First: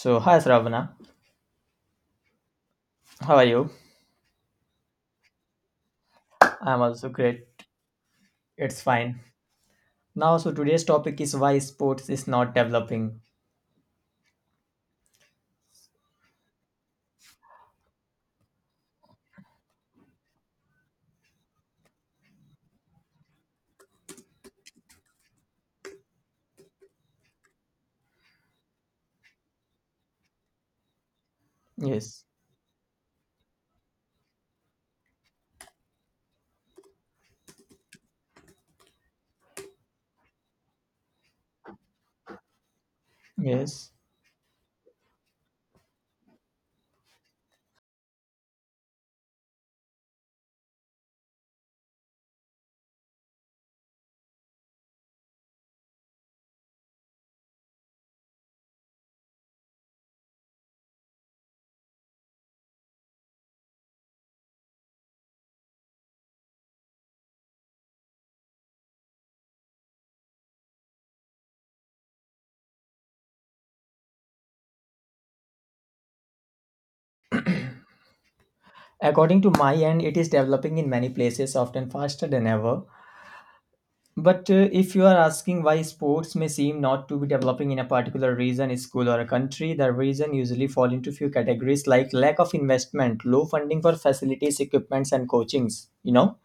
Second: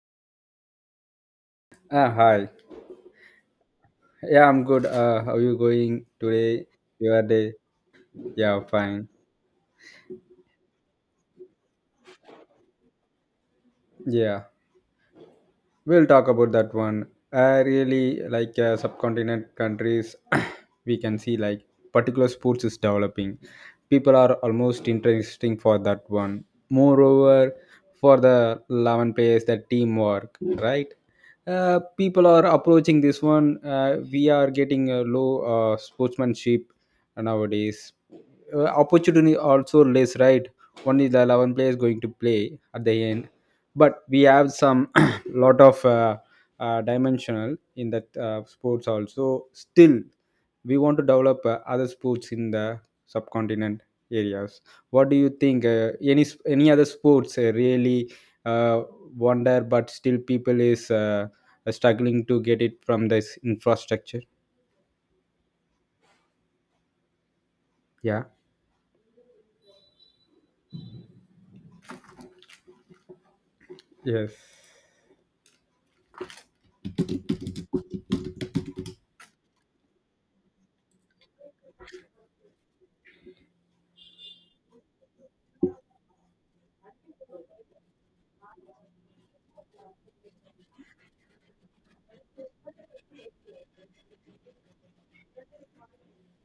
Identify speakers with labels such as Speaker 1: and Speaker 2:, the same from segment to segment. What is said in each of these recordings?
Speaker 1: So, hi Sravana,
Speaker 2: Hi.
Speaker 1: how are you?
Speaker 2: Yeah, I'm good. How you going today?
Speaker 1: I'm also
Speaker 2: Your
Speaker 1: great.
Speaker 2: day? Yeah,
Speaker 1: It's
Speaker 2: fine.
Speaker 1: fine. Now, so today's topic is why sports is not developing.
Speaker 2: Yeah. We'll talk about that one. I really like subcontinent countries. We can see like particular sports is developing. People are almost interesting for that one. Moreover, for the 11 players, the teamwork, right?
Speaker 1: Yes,
Speaker 2: People are approaching this one. We are getting a low sportsmanship nowadays. Opportunity also less, right? Only the 11 players going to play at the end,
Speaker 1: yes.
Speaker 2: but we have some lot of dimensional in that sports also. Still we want to develop other sports in the subcontinent areas. What do you think? Any other sports really uh, wonder, but still people is struggling to get it from this infrastructure. Yeah. Yes.
Speaker 1: According to my end, it is developing in many places, often faster than ever. But if you are asking why sports may seem not to be developing in a particular region, school, or a country, the reason usually fall into few categories like lack of investment, low funding for facilities, equipments, and coachings. You know.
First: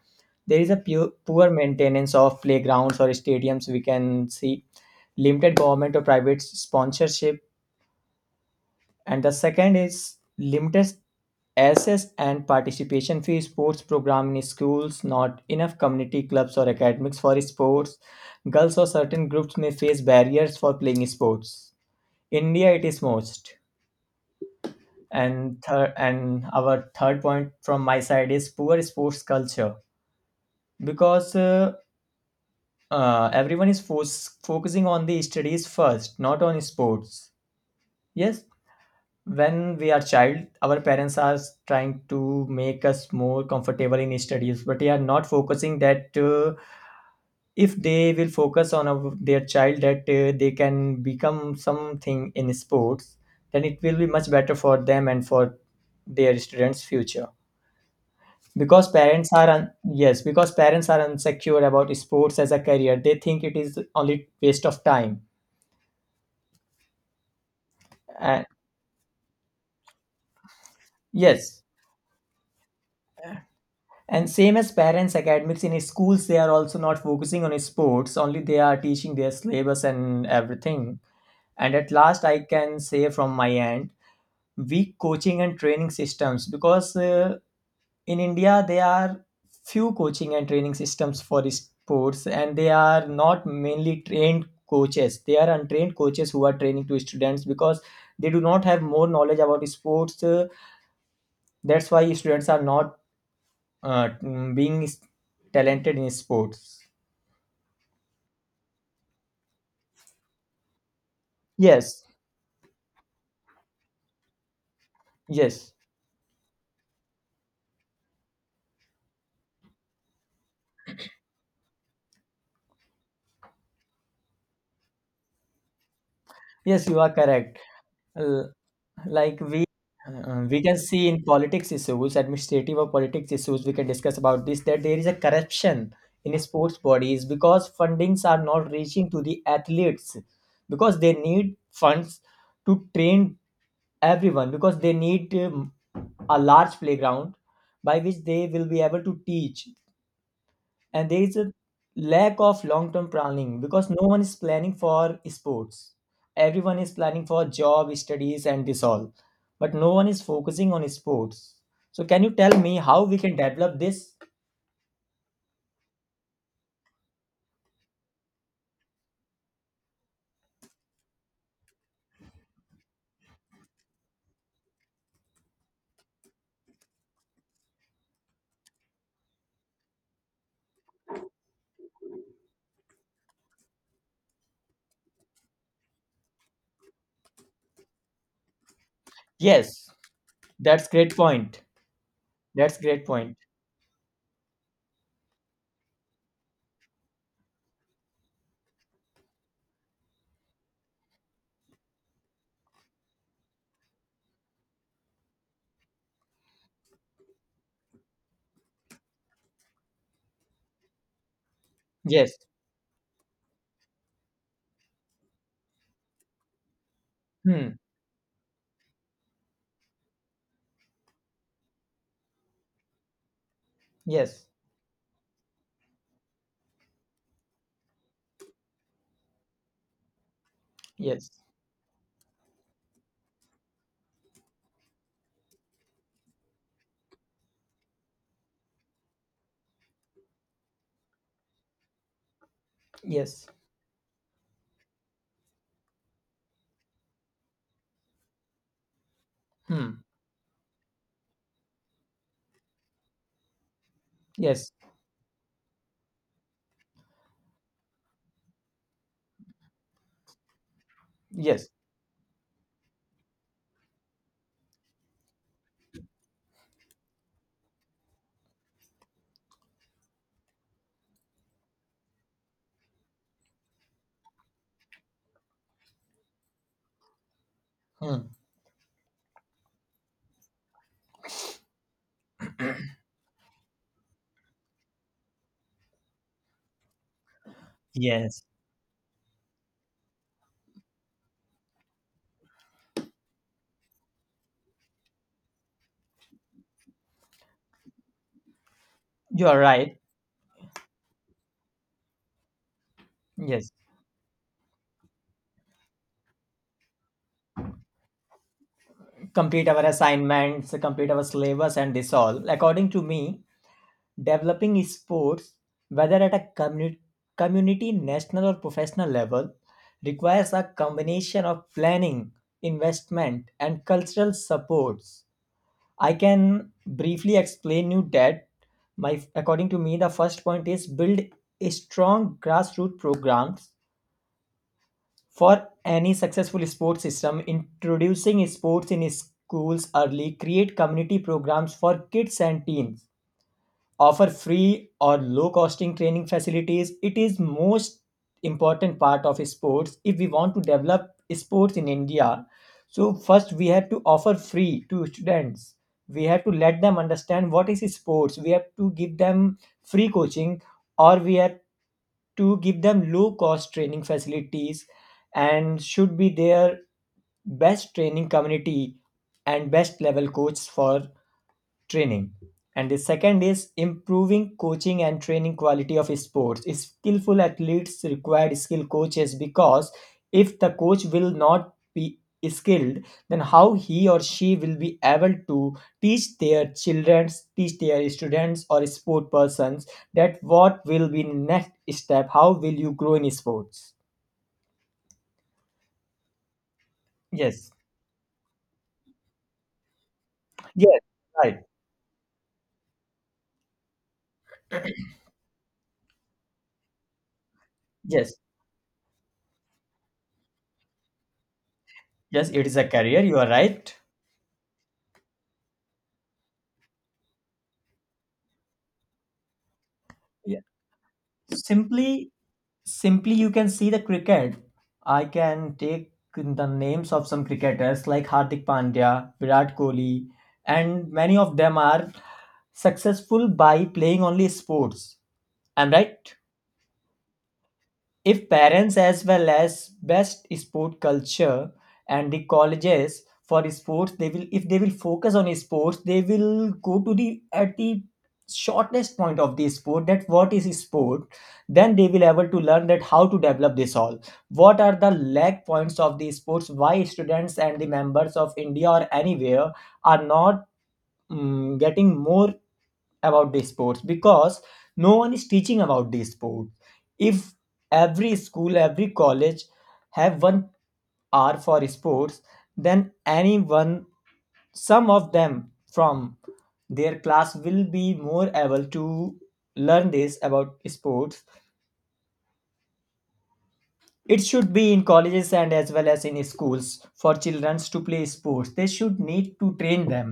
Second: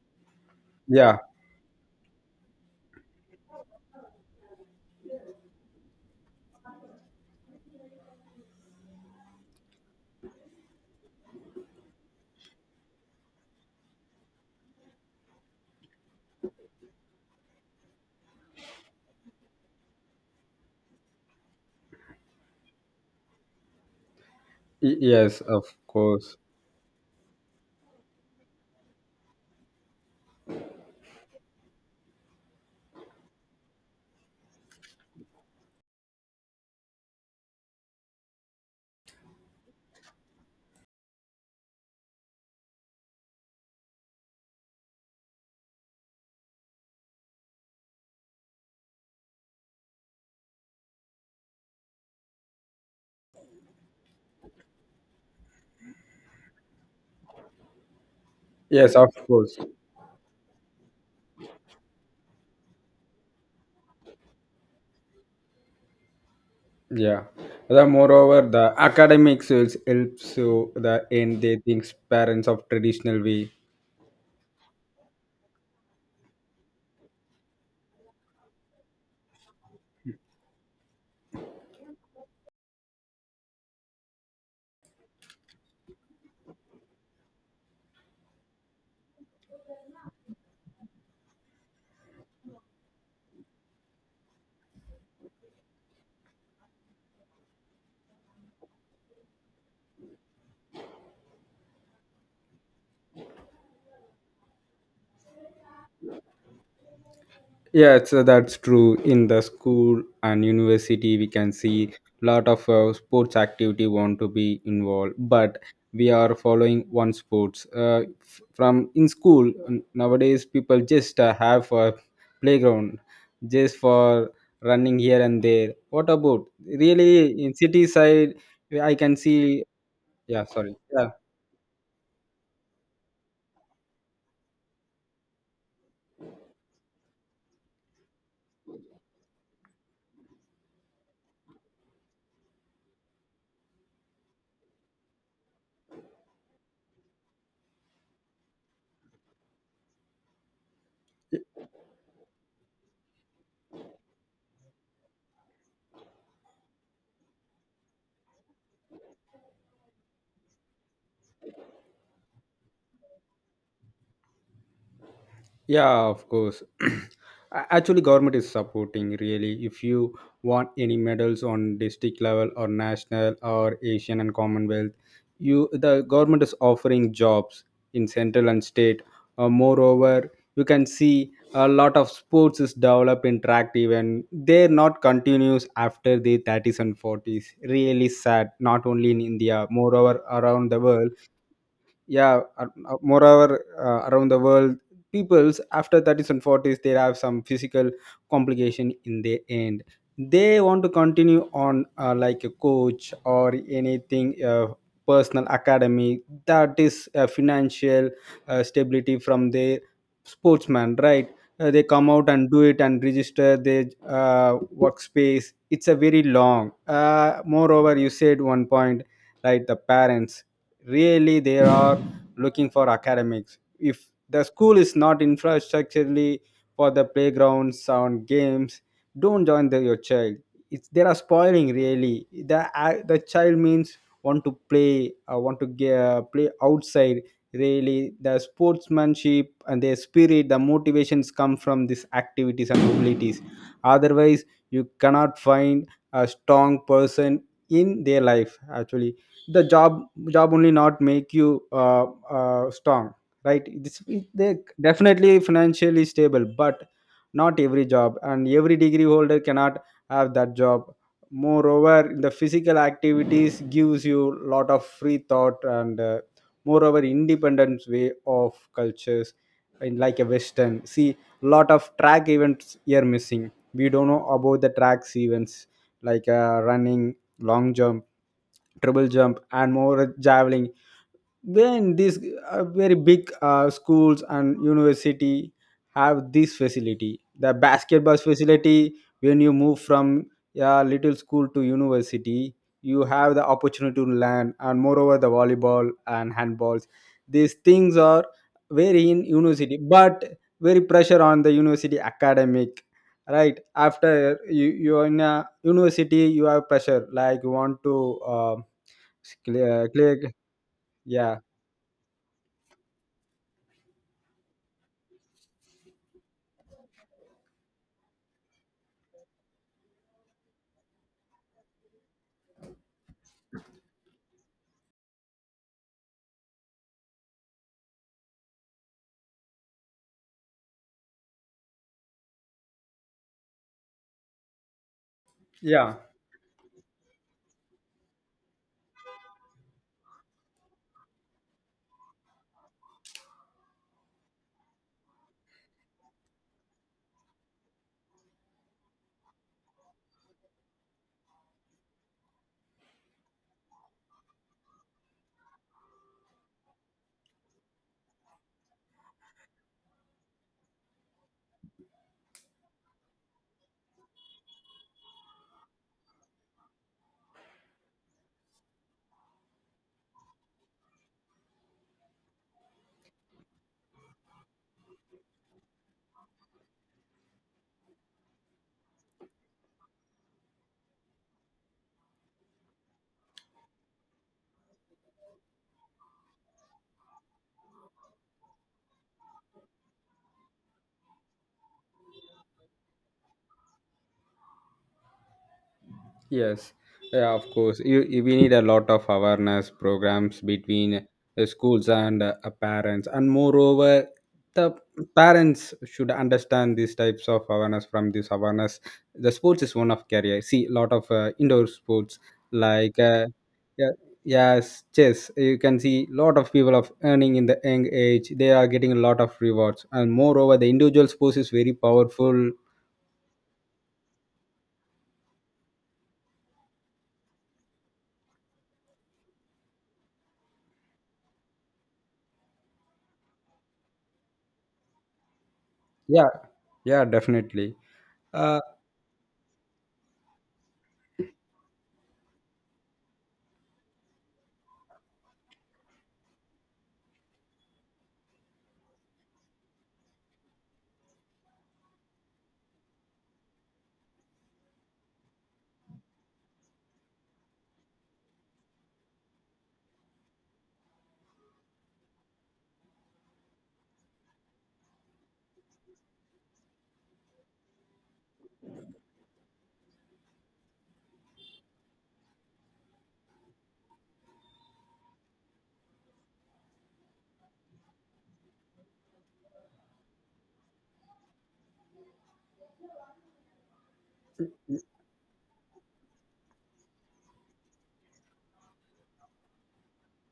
Speaker 1: There is a
Speaker 2: Yeah.
Speaker 1: poor maintenance of playgrounds or stadiums, we can see limited government or private sponsorship. And the second is limited access and participation fee sports program in schools, not enough community clubs or academics for sports. Girls or certain groups may face barriers for playing sports. India, it is most.
Speaker 2: Yes,
Speaker 1: And
Speaker 2: of
Speaker 1: third,
Speaker 2: course.
Speaker 1: and our third point from my side is poor sports culture because everyone is focusing on the studies first, not on sports. Yes, when we are child, our parents are trying to make us more comfortable in studies, but they are not focusing that if they will focus on our, their child that they can become something in sports, then it will be much better for them and for their students' future. Because
Speaker 2: Yes, of
Speaker 1: parents are
Speaker 2: course.
Speaker 1: un- yes, because parents are insecure about sports as a career, they think it is only waste of time
Speaker 2: Yeah. The moreover,
Speaker 1: and
Speaker 2: the academic sales helps so the end they
Speaker 1: yes,
Speaker 2: thinks parents of traditional way.
Speaker 1: and same as parents academics in schools, they are also not focusing on sports, only they are teaching their syllabus and everything. And at last I can say from my end, weak coaching and training systems because in India there are few coaching and training systems for sports and they are not mainly trained coaches, they are untrained coaches who are training to students because they do not have more knowledge about sports. Uh, That's why students are not being s- talented in sports.
Speaker 2: Yeah, so that's true. In the school and university, we can see
Speaker 1: Yes,
Speaker 2: lot of sports activity want to be involved, but
Speaker 1: yes,
Speaker 2: we are following one sports. From in school nowadays, people just have a playground just for running here and there. What about
Speaker 1: yes, you are
Speaker 2: really in
Speaker 1: correct.
Speaker 2: city side?
Speaker 1: L-
Speaker 2: I can
Speaker 1: like
Speaker 2: see.
Speaker 1: we
Speaker 2: Yeah,
Speaker 1: uh, we
Speaker 2: sorry.
Speaker 1: can see
Speaker 2: Yeah.
Speaker 1: in politics issues, administrative or politics issues, we can discuss about this that there is a corruption in sports bodies because fundings are not reaching to the athletes, because they need funds to train everyone, because they need a large playground by which they will be able to teach. And there is a lack of long term planning because no one is planning for sports, everyone is planning for job studies and this all, but no one is focusing on sports. So can you tell me how we can develop this?
Speaker 2: Yeah, of course. Actually government is supporting really if you want any medals on district level or national or asian and commonwealth, you, the government is offering jobs in central and state. Moreover, you can see a lot of sports is developed interactive and they're not continuous after the 30s and 40s. Really sad, not only in india,
Speaker 1: Yes,
Speaker 2: moreover around the
Speaker 1: that's
Speaker 2: world.
Speaker 1: great point,
Speaker 2: Yeah.
Speaker 1: that's great point.
Speaker 2: Moreover, around the world, peoples after 30s and 40s, they have some physical complication in the end. They want to continue on like a coach or anything, personal academy, that is financial stability from their sportsman, right? They come out
Speaker 1: Yes.
Speaker 2: and do it and register their uh, workspace. It's a very long.
Speaker 1: Hmm.
Speaker 2: Moreover, you said one point, right? The parents, really they are looking for academics. If the
Speaker 1: Yes,
Speaker 2: school is not infrastructurally for the playgrounds and games, don't join the, your child. It's, they are
Speaker 1: yes,
Speaker 2: spoiling really the child means want to play, want to play outside. Really the sportsmanship and their spirit, the motivations come from these activities and mobilities.
Speaker 1: yes.
Speaker 2: Otherwise you cannot find a strong person in their life. Actually the job
Speaker 1: Hmm.
Speaker 2: job only not make you strong, right? This, they
Speaker 1: Yes,
Speaker 2: definitely financially stable, but not every job and every degree holder cannot have that job.
Speaker 1: yes.
Speaker 2: Moreover, the physical activities gives you lot of free thought, and moreover independent way of cultures in, like a western, see lot of track events here missing. We don't know about the tracks events like running, long jump,
Speaker 1: Hmm.
Speaker 2: triple jump, and more javelin. Then these very big schools and university have this facility, the basketball
Speaker 1: Yes,
Speaker 2: facility. When you move from a little school to university, you have the opportunity to learn, and moreover, the volleyball and handballs. These things are very in
Speaker 1: you are
Speaker 2: university,
Speaker 1: right.
Speaker 2: but very pressure on the university academic. Right
Speaker 1: Yes,
Speaker 2: after you are in a university, you have pressure like you want to
Speaker 1: complete our
Speaker 2: clear.
Speaker 1: assignments, complete our
Speaker 2: Yeah.
Speaker 1: syllabus and this all. According to me, developing sports, whether at a community, community, national, or professional level, requires a combination of planning, investment, and cultural supports. I can briefly explain you that my according to me the first point is build a strong grassroots programs for
Speaker 2: Yeah.
Speaker 1: any successful sports system, introducing sports in schools early, create community programs for kids and teens, offer free or low costing training facilities. It is most important part of sports. If we want to develop sports in India, so first we have to offer free to students, we have to let them understand what is sports, we have to give them free coaching, or we have to give them low cost training facilities, and should be their best training community and best level coach for training. And the second is improving coaching and training quality of sports. Skillful athletes require skilled coaches, because if the coach will not be skilled, then how he or she will be able to teach their children, teach their students or sport persons, that what will be next step, how will you grow in sports?
Speaker 2: Yes, yeah, of
Speaker 1: Yes,
Speaker 2: course. We need a lot of awareness programs
Speaker 1: yes,
Speaker 2: between the
Speaker 1: right.
Speaker 2: schools and parents, and moreover, the parents should understand these types of awareness. From this
Speaker 1: Yes,
Speaker 2: awareness, the sports is one of career. See, a lot of indoor sports
Speaker 1: yes, it is a
Speaker 2: like
Speaker 1: career, you are
Speaker 2: yeah,
Speaker 1: right.
Speaker 2: yes, chess. You can see lot of people of earning in the young age. They are getting a lot of rewards, and moreover, the individual sports is very
Speaker 1: Simply,
Speaker 2: powerful.
Speaker 1: simply you can see the cricket. I can take the names of some cricketers like Hardik Pandya, Virat Kohli, and many of them are successful by playing only sports. I'm
Speaker 2: Yeah,
Speaker 1: right?
Speaker 2: yeah, definitely.
Speaker 1: If
Speaker 2: Uh,
Speaker 1: parents as well as best sport culture and the colleges for sports, they will, if they will focus on sports, they will go to the at the shortest point of the sport, that what is sport, then they will able to learn that how to develop this all, what are the lag points of the sports, why students and the members of India or anywhere are not getting more about the sports, because no one is teaching about the sport. If every school, every college have 1 hour for sports, then anyone, some of them from their class will be more able to learn this about sports. It should be in colleges and as well as in schools, for children to play sports they should need to train them.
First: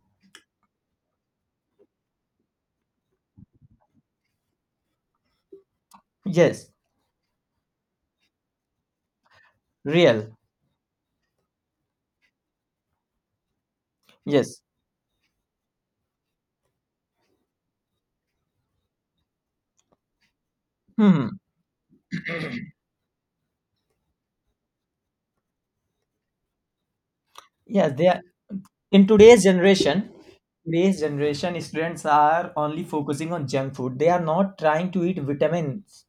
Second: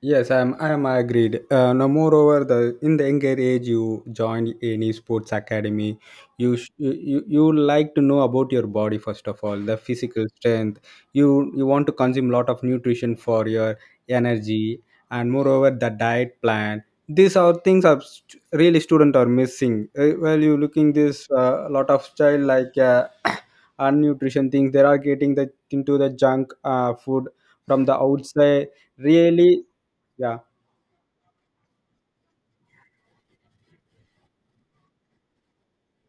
Speaker 2: Yes, I'm agreed. No, moreover, the in the younger age you join any sports academy. you,
Speaker 1: Yes.
Speaker 2: sh- you you you like to know about your body first of all, the physical
Speaker 1: Real.
Speaker 2: strength. You want to consume lot of nutrition for your
Speaker 1: Yes.
Speaker 2: energy, and moreover the diet plan. These are things are really student are missing. Well, you looking this
Speaker 1: Hmm.
Speaker 2: lot of child like unnutrition things. They are getting the into the junk food from
Speaker 1: Yes,
Speaker 2: the
Speaker 1: they are,
Speaker 2: outside.
Speaker 1: in today's
Speaker 2: Really.
Speaker 1: generation,
Speaker 2: Yeah.
Speaker 1: today's generation students are only focusing on junk food, they are not trying to eat vitamins.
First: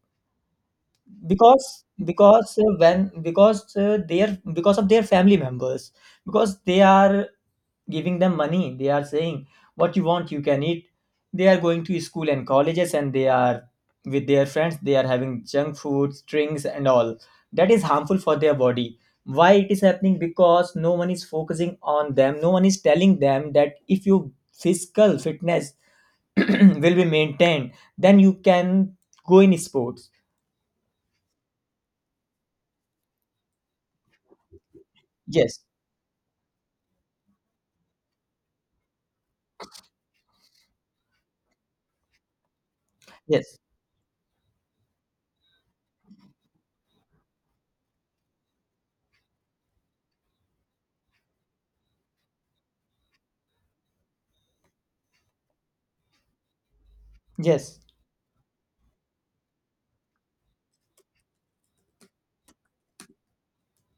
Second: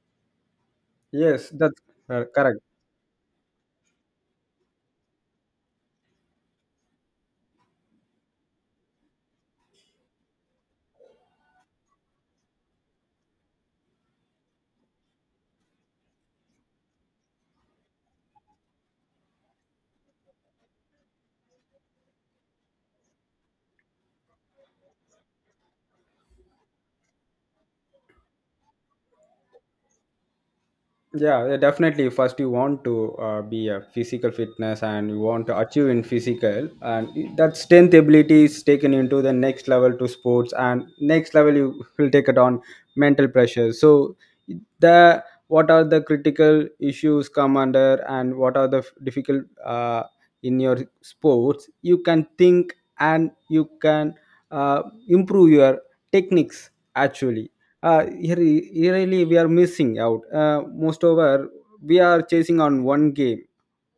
Speaker 2: Yes, that's
Speaker 1: because because
Speaker 2: correct.
Speaker 1: uh, when because their, because of their family members, because they are giving them money, they are saying what you want you can eat. They are going to school and colleges and they are with their friends, they are having junk foods, drinks and all, that is harmful for their body. Why it is happening? Because no one is focusing on them, no one is telling them that if your physical fitness will be maintained, then you can go in sports.
Speaker 2: Yeah, yeah, definitely. First, you want to be a physical fitness, and you want to
Speaker 1: Yes,
Speaker 2: achieve in physical, and that strength ability is taken into the next level to sports, and next level you will take it on mental
Speaker 1: yes.
Speaker 2: pressure. So, the what are the critical issues come under, and what are the difficult in your sports? You can think, and you can uh, improve your techniques. Actually
Speaker 1: Yes.
Speaker 2: here really we are missing out. Most over we are chasing on one game,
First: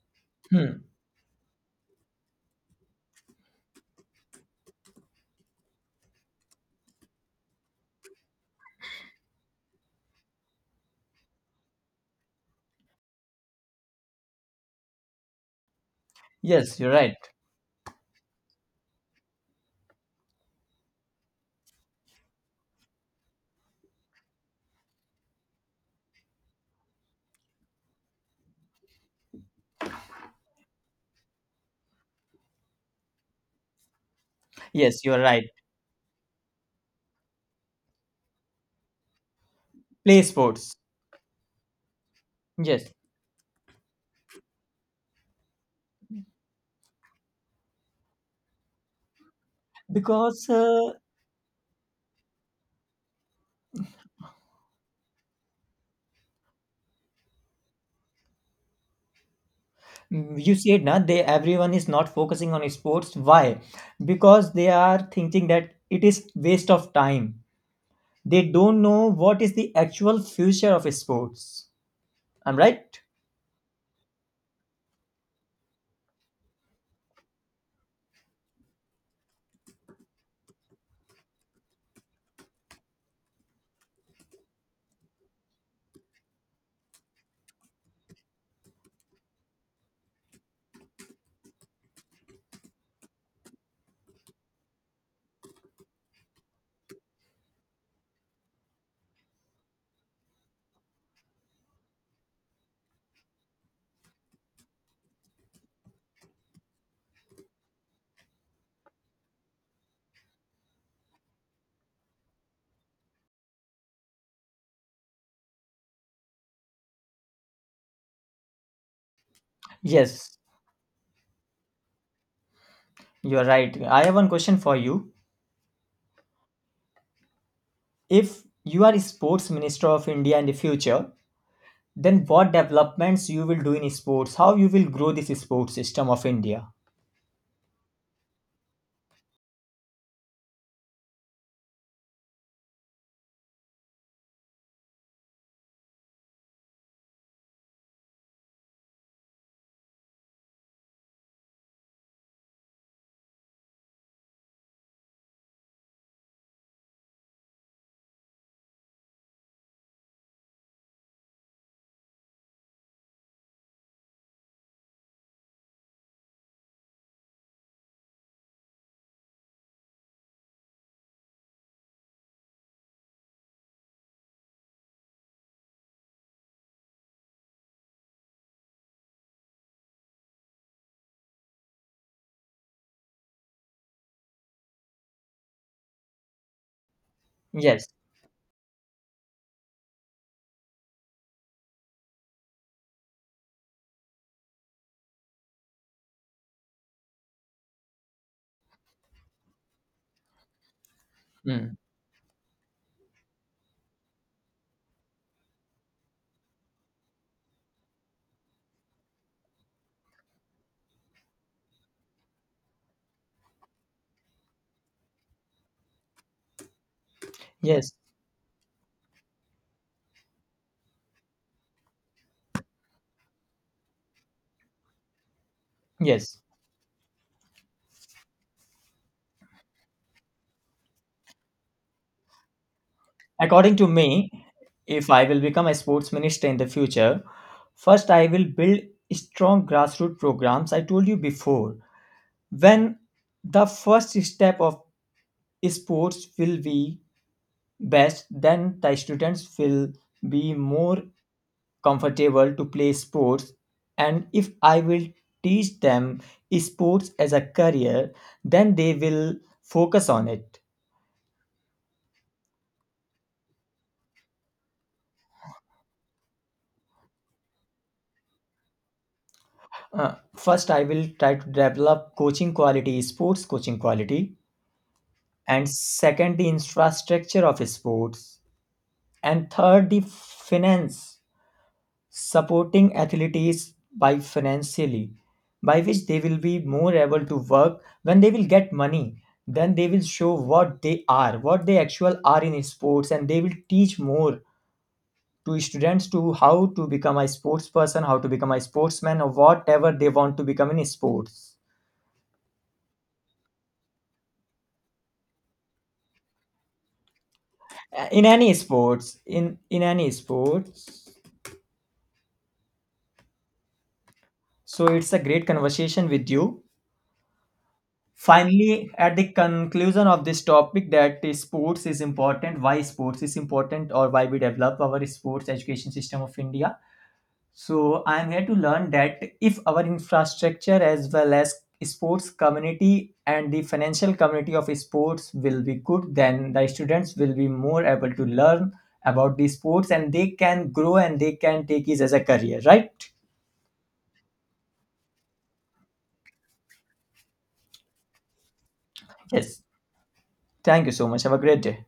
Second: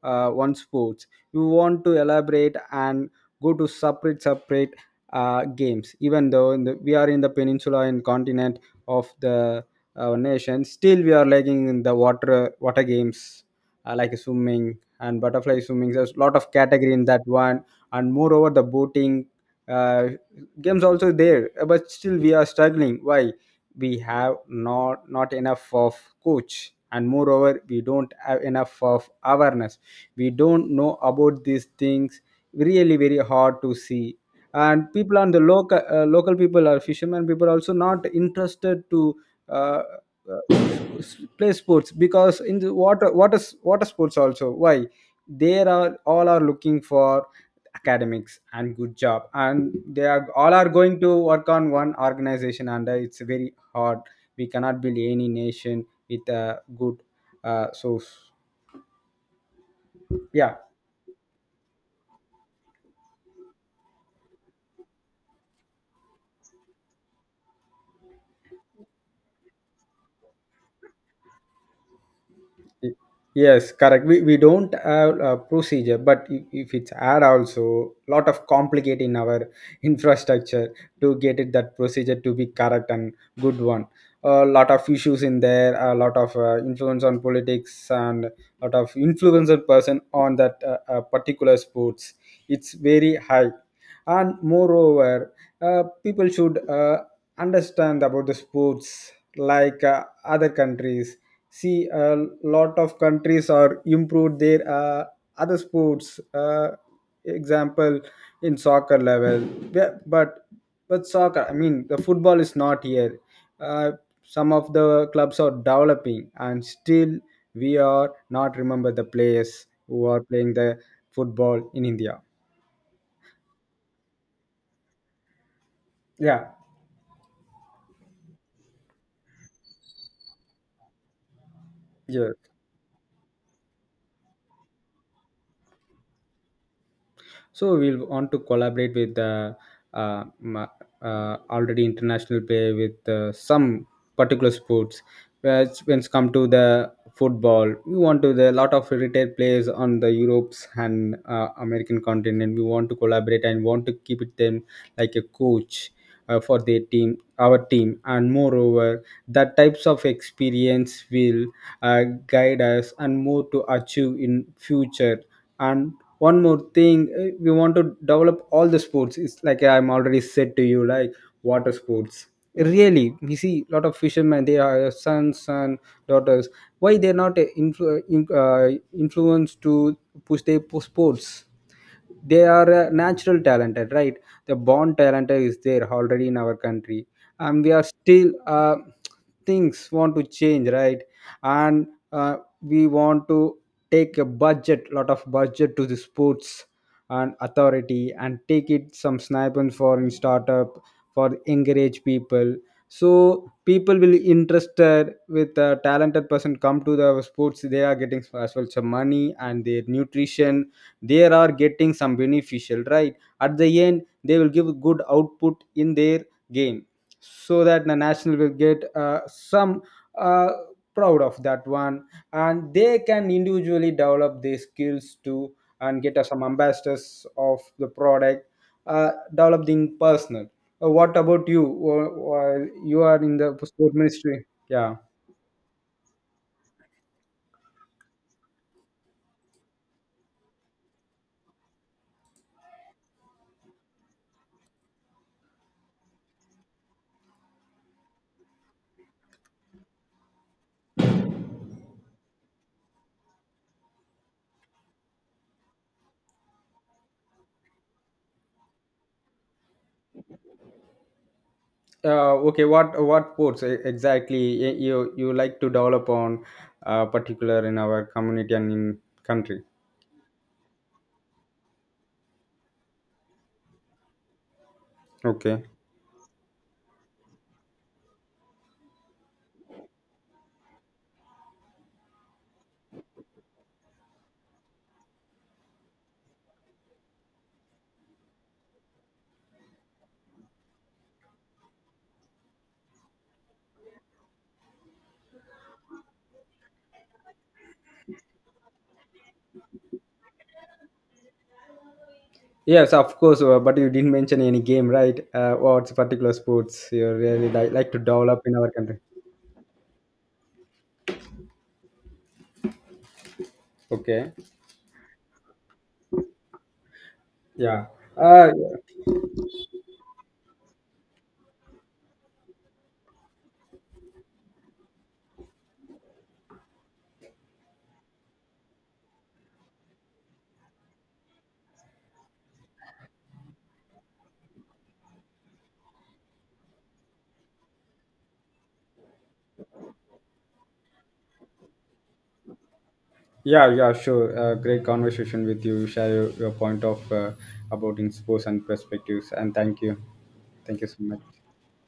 Speaker 2: one
Speaker 1: Hmm.
Speaker 2: sports. You want to elaborate and go to separate games. Even though in the, we are in the peninsula and continent of the nation, still we are lagging in the water games, like swimming and butterfly swimming. There's a lot of
Speaker 1: Yes, you're
Speaker 2: category in
Speaker 1: right.
Speaker 2: that one, and moreover the boating uh, games also there. But still we are struggling. Why? We have not enough of coach, and moreover we don't have enough of awareness. We don't know about these things. Really very hard to see. And
Speaker 1: Yes,
Speaker 2: people
Speaker 1: you're
Speaker 2: on the
Speaker 1: right.
Speaker 2: local local people or fishermen people also not interested to uh,
Speaker 1: Play
Speaker 2: uh,
Speaker 1: sports.
Speaker 2: play sports, because in the
Speaker 1: Yes,
Speaker 2: water sports also. Why they are all are looking for academics and good job, and they are
Speaker 1: because
Speaker 2: all are going to work on one organization, and it's very heart. We cannot build any nation with a good source.
Speaker 1: you
Speaker 2: Yeah.
Speaker 1: said na, they everyone is not focusing on sports. Why? Because they are thinking that it is waste of time. They don't know what is the actual future of sports. I'm right?
Speaker 2: Yes, correct. We don't have a procedure, but if it's add also lot of complicate in our infrastructure to get it that procedure to be correct and good one. A lot of issues in there, a lot of influence on politics, and lot of influence on person on that particular sports. It's very high, and moreover, people should understand about the sports like other countries. See, a lot of countries are improved their other sports, example in soccer level. Yeah, but soccer, I mean the football is not here. uh, some of the clubs are developing and still we are not remember the players who are
Speaker 1: Yes,
Speaker 2: playing the football in india.
Speaker 1: you're right. I have one question for you.
Speaker 2: Yeah.
Speaker 1: If you are sports minister of India in the future, then
Speaker 2: Yeah.
Speaker 1: what developments you will do in sports? How you will grow this sports system of India?
Speaker 2: So we'll want to collaborate with the uh, ma- already international play with some particular sports. Whereas when it's come to the football, we want to the lot of retired players on the europe's and american continent. We want to collaborate and want to keep it them like a coach for their team, our team. And moreover that types of experience will guide us and more to achieve in future. And one more thing, we want to develop all the sports. It's like I'm already said to you, like water sports. Really we see a lot of fishermen, they are sons and daughters. Why they're not influenced to push their sports? They are natural talented, right? The born talent is there already in our country. And we are
Speaker 1: Yes.
Speaker 2: still things want to change, right? And uh, we want to take a budget, lot of budget to the sports and authority, and take it some sniper for in startup for
Speaker 1: Mm.
Speaker 2: encourage people. So people will interested, with a talented person come to the sports, they are getting as well some money and their nutrition. They are getting some beneficial, right? At the end they will give good output in their game. So that
Speaker 1: Yes.
Speaker 2: the national will get some uh, proud of that one, and they can individually develop their skills to, and get us
Speaker 1: Yes.
Speaker 2: some ambassadors of the product. Developing personal. What about you? You are in the
Speaker 1: According to
Speaker 2: sport
Speaker 1: me,
Speaker 2: ministry? Yeah.
Speaker 1: if I will become a sports minister in the future, first I will build strong grassroots programs. I told you before. When the first step of sports will be best, then the students will be more comfortable to play sports. And if I will teach them sports as a career, then they will focus on it.
Speaker 2: Okay, what sports exactly you like to develop on, particular in our community and in country?
Speaker 1: First, I will try to develop coaching quality, sports coaching quality,
Speaker 2: Okay.
Speaker 1: and second, the infrastructure of sports, and third, the finance, supporting athletes by financially, by which they will be more able to work when they will get money. Then they will show what they are, what they actual are in sports, and they will teach more to students to how to become a sports person, how to become a sportsman, or whatever they want to become in sports.
Speaker 2: Yes, of course. But you didn't mention any game, right? What's particular sports you really like to
Speaker 1: In
Speaker 2: develop
Speaker 1: any
Speaker 2: in our country?
Speaker 1: sports, in any sports.
Speaker 2: Okay.
Speaker 1: So it's a great conversation with you.
Speaker 2: Yeah. Uh,
Speaker 1: Finally, at the conclusion of this topic, that is sports is important, why sports is important, or why we develop our sports education system of India. So I'm here to learn that if our infrastructure as well as sports community and the financial community of sports will be good, then the students will be more able to learn about the sports and they can grow and they can take it as a career, right?
Speaker 2: yeah, yeah, sure. Great conversation with you. You. Share your point of about in sports and perspectives. And
Speaker 1: Yes.
Speaker 2: thank you. Thank you
Speaker 1: Thank you
Speaker 2: so
Speaker 1: so much. Have a
Speaker 2: much.
Speaker 1: great day.